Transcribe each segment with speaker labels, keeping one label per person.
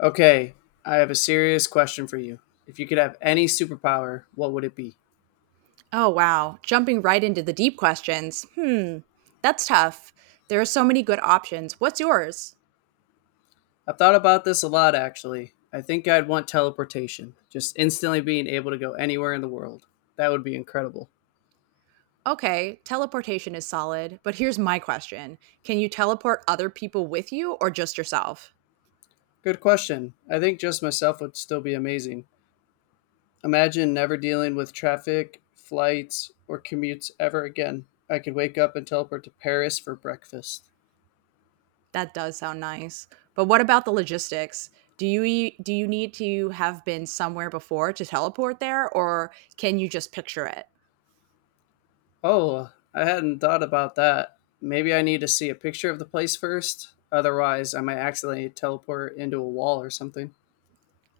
Speaker 1: Okay, I have a serious question for you. If you could have any superpower, what would it be?
Speaker 2: Oh, wow. Jumping right into the deep questions. Hmm, that's tough. There are so many good options. What's yours?
Speaker 1: I've thought about this a lot, actually. I think I'd want teleportation, just instantly being able to go anywhere in the world. That would be incredible.
Speaker 2: Okay, teleportation is solid, but here's my question. Can you teleport other people with you or just yourself?
Speaker 1: Good question. I think just myself would still be amazing. Imagine never dealing with traffic, flights, or commutes ever again. I could wake up and teleport to Paris for breakfast.
Speaker 2: That does sound nice. But what about the logistics? Do you need to have been somewhere before to teleport there, or can you just picture it?
Speaker 1: Oh, I hadn't thought about that. Maybe I need to see a picture of the place first. Otherwise, I might accidentally teleport into a wall or something.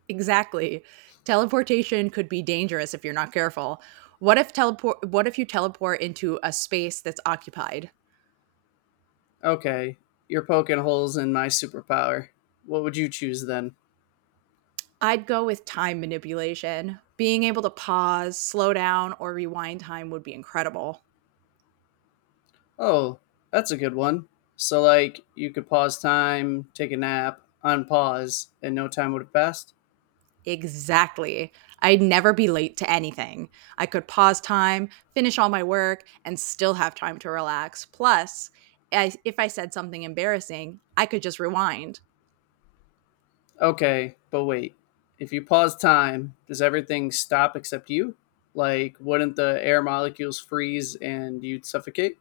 Speaker 2: Exactly. Teleportation could be dangerous if you're not careful. What if you teleport into a space that's occupied?
Speaker 1: Okay, you're poking holes in my superpower. What would you choose then?
Speaker 2: I'd go with time manipulation. Being able to pause, slow down, or rewind time would be incredible.
Speaker 1: Oh, that's a good one. So, like, you could pause time, take a nap, unpause, and no time would have passed?
Speaker 2: Exactly. I'd never be late to anything. I could pause time, finish all my work, and still have time to relax. Plus, if I said something embarrassing, I could just rewind.
Speaker 1: Okay, but wait. If you pause time, does everything stop except you? Like, wouldn't the air molecules freeze and you'd suffocate?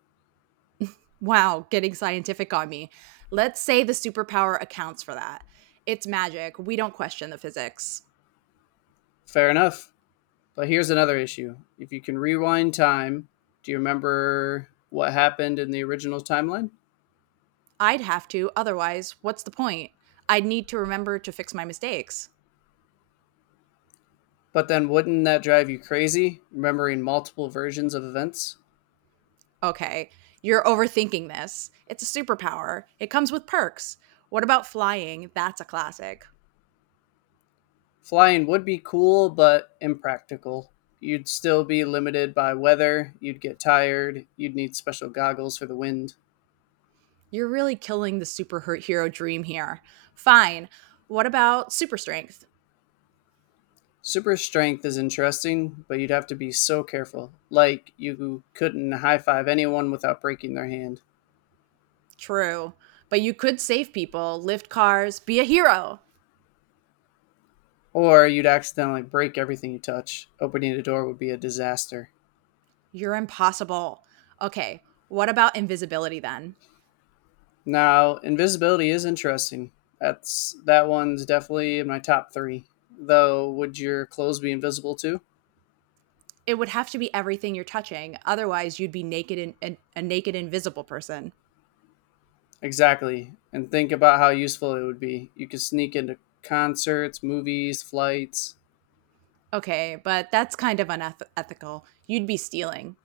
Speaker 2: Wow, getting scientific on me. Let's say the superpower accounts for that. It's magic. We don't question the physics.
Speaker 1: Fair enough. But here's another issue. If you can rewind time, do you remember what happened in the original timeline?
Speaker 2: I'd have to, otherwise, what's the point? I'd need to remember to fix my mistakes.
Speaker 1: But then wouldn't that drive you crazy, remembering multiple versions of events?
Speaker 2: Okay, you're overthinking this. It's a superpower, it comes with perks. What about flying? That's a classic.
Speaker 1: Flying would be cool, but impractical. You'd still be limited by weather, you'd get tired, you'd need special goggles for the wind.
Speaker 2: You're really killing the superhero dream here. Fine. What about super strength?
Speaker 1: Super strength is interesting, but you'd have to be so careful. Like, you couldn't high five anyone without breaking their hand.
Speaker 2: True. But you could save people, lift cars, be a hero.
Speaker 1: Or you'd accidentally break everything you touch. Opening the door would be a disaster.
Speaker 2: You're impossible. Okay, what about invisibility then?
Speaker 1: Now, invisibility is interesting. That's that one's definitely in my top three. Though, would your clothes be invisible too?
Speaker 2: It would have to be everything you're touching. Otherwise, you'd be naked a naked invisible person.
Speaker 1: Exactly. And think about how useful it would be. You could sneak into concerts, movies, flights.
Speaker 2: Okay, but that's kind of unethical. You'd be stealing.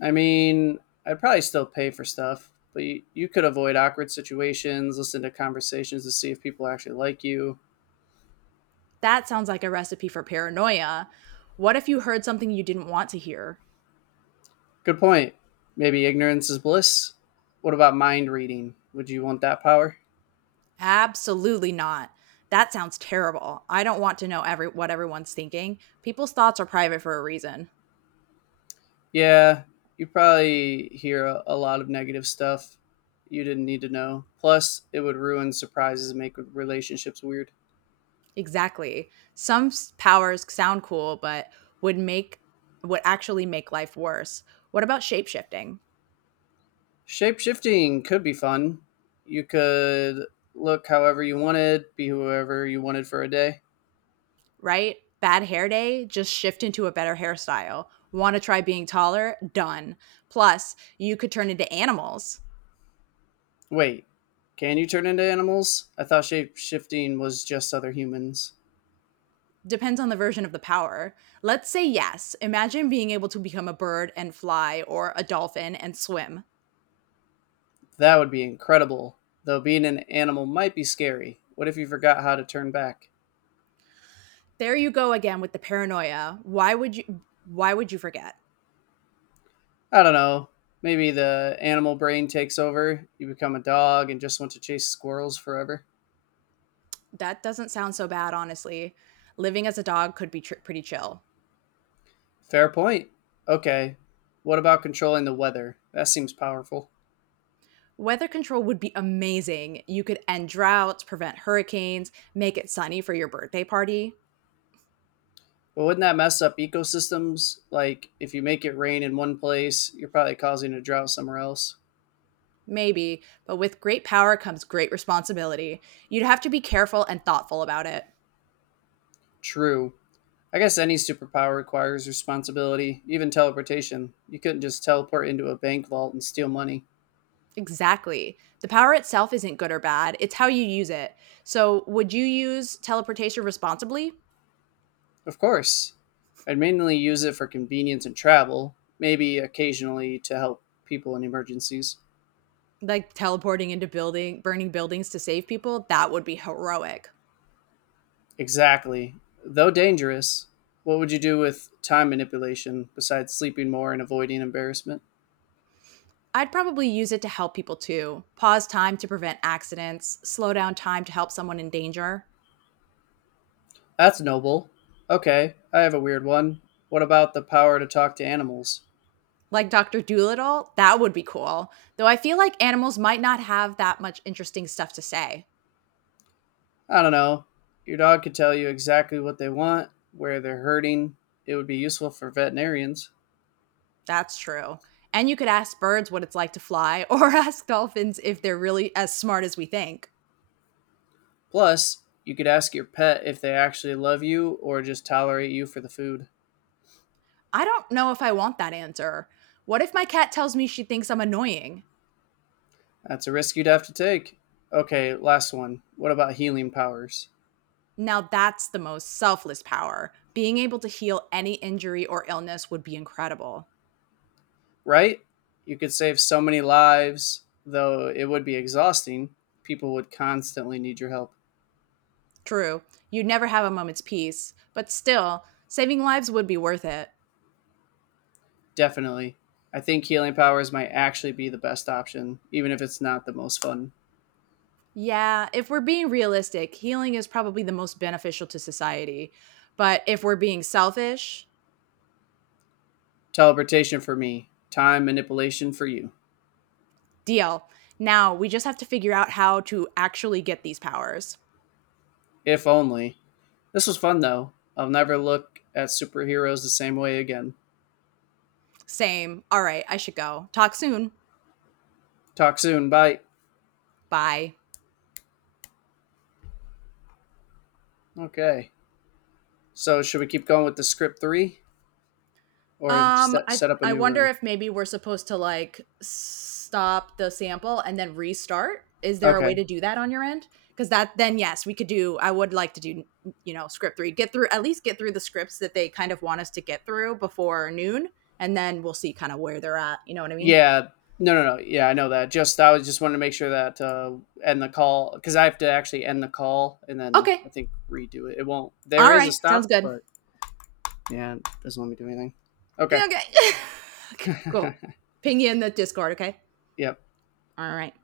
Speaker 1: I mean, I'd probably still pay for stuff, but you could avoid awkward situations, listen to conversations to see if people actually like you.
Speaker 2: That sounds like a recipe for paranoia. What if you heard something you didn't want to hear?
Speaker 1: Good point. Maybe ignorance is bliss. What about mind reading? Would you want that power?
Speaker 2: Absolutely not. That sounds terrible. I don't want to know every what everyone's thinking. People's thoughts are private for a reason.
Speaker 1: Yeah, you probably hear a lot of negative stuff you didn't need to know. Plus, it would ruin surprises and make relationships weird.
Speaker 2: Exactly. Some powers sound cool, but would make would actually make life worse. What about shape shifting?
Speaker 1: Shape shifting could be fun. You could look however you wanted, be whoever you wanted for a day.
Speaker 2: Right? Bad hair day, just shift into a better hairstyle. Want to try being taller? Done. Plus, you could turn into animals.
Speaker 1: Wait, can you turn into animals? I thought shape shifting was just other humans.
Speaker 2: Depends on the version of the power. Let's say yes. Imagine being able to become a bird and fly, or a dolphin and swim.
Speaker 1: That would be incredible. Though being an animal might be scary. What if you forgot how to turn back?
Speaker 2: There you go again with the paranoia. Why would you forget?
Speaker 1: I don't know. Maybe the animal brain takes over. You become a dog and just want to chase squirrels forever.
Speaker 2: That doesn't sound so bad, honestly. Living as a dog could be pretty chill.
Speaker 1: Fair point. Okay. What about controlling the weather? That seems powerful.
Speaker 2: Weather control would be amazing. You could end droughts, prevent hurricanes, make it sunny for your birthday party.
Speaker 1: But wouldn't that mess up ecosystems? Like, if you make it rain in one place, you're probably causing a drought somewhere else.
Speaker 2: Maybe, but with great power comes great responsibility. You'd have to be careful and thoughtful about it.
Speaker 1: True. I guess any superpower requires responsibility, even teleportation. You couldn't just teleport into a bank vault and steal money.
Speaker 2: Exactly. The power itself isn't good or bad, it's how you use it. So, would you use teleportation responsibly?
Speaker 1: Of course. I'd mainly use it for convenience and travel, maybe occasionally to help people in emergencies.
Speaker 2: Like teleporting into burning buildings to save people? That would be heroic.
Speaker 1: Exactly. Though dangerous, what would you do with time manipulation besides sleeping more and avoiding embarrassment?
Speaker 2: I'd probably use it to help people too. Pause time to prevent accidents, slow down time to help someone in danger.
Speaker 1: That's noble. Okay, I have a weird one. What about the power to talk to animals?
Speaker 2: Like Dr. Dolittle, that would be cool. Though I feel like animals might not have that much interesting stuff to say.
Speaker 1: I don't know. Your dog could tell you exactly what they want, where they're hurting. It would be useful for veterinarians.
Speaker 2: That's true. And you could ask birds what it's like to fly, or ask dolphins if they're really as smart as we think.
Speaker 1: Plus, you could ask your pet if they actually love you or just tolerate you for the food.
Speaker 2: I don't know if I want that answer. What if my cat tells me she thinks I'm annoying?
Speaker 1: That's a risk you'd have to take. Okay, last one. What about healing powers?
Speaker 2: Now that's the most selfless power. Being able to heal any injury or illness would be incredible.
Speaker 1: Right? You could save so many lives, though it would be exhausting. People would constantly need your help.
Speaker 2: True. You'd never have a moment's peace, but still, saving lives would be worth it.
Speaker 1: Definitely. I think healing powers might actually be the best option, even if it's not the most fun.
Speaker 2: Yeah, if we're being realistic, healing is probably the most beneficial to society. But if we're being selfish,
Speaker 1: Teleportation for me, time manipulation for you.
Speaker 2: deal. Now we just have to figure out how to actually get these powers.
Speaker 1: If only. This was fun, though. I'll never look at superheroes the same way again.
Speaker 2: Same. All right, I should go. Talk soon.
Speaker 1: Talk soon. Bye.
Speaker 2: Bye.
Speaker 1: Okay. So should we keep going with the script three or
Speaker 2: Um,
Speaker 1: set,
Speaker 2: I
Speaker 1: set up a
Speaker 2: I
Speaker 1: new
Speaker 2: wonder
Speaker 1: room?
Speaker 2: if maybe we're supposed to, like, stop the sample and then restart. Is there a way
Speaker 1: Okay.
Speaker 2: to do that on your end? Because that then yes, we could do. I would like to do script three, get through, at least get through the scripts that they kind of want us to get through before noon, and then we'll see kind of where they're at. You know what I mean?
Speaker 1: Yeah. No, no, no. Yeah, I know that. Just I was just wanted to make sure that end the call because I have to actually end the call and then
Speaker 2: Okay,
Speaker 1: I think redo it. It won't. There
Speaker 2: all
Speaker 1: is a
Speaker 2: right, sounds
Speaker 1: stop,
Speaker 2: good.
Speaker 1: but yeah, it doesn't let me do anything. Okay.
Speaker 2: Okay, okay. Cool. Ping you in the Discord. Okay,
Speaker 1: yep.
Speaker 2: all right.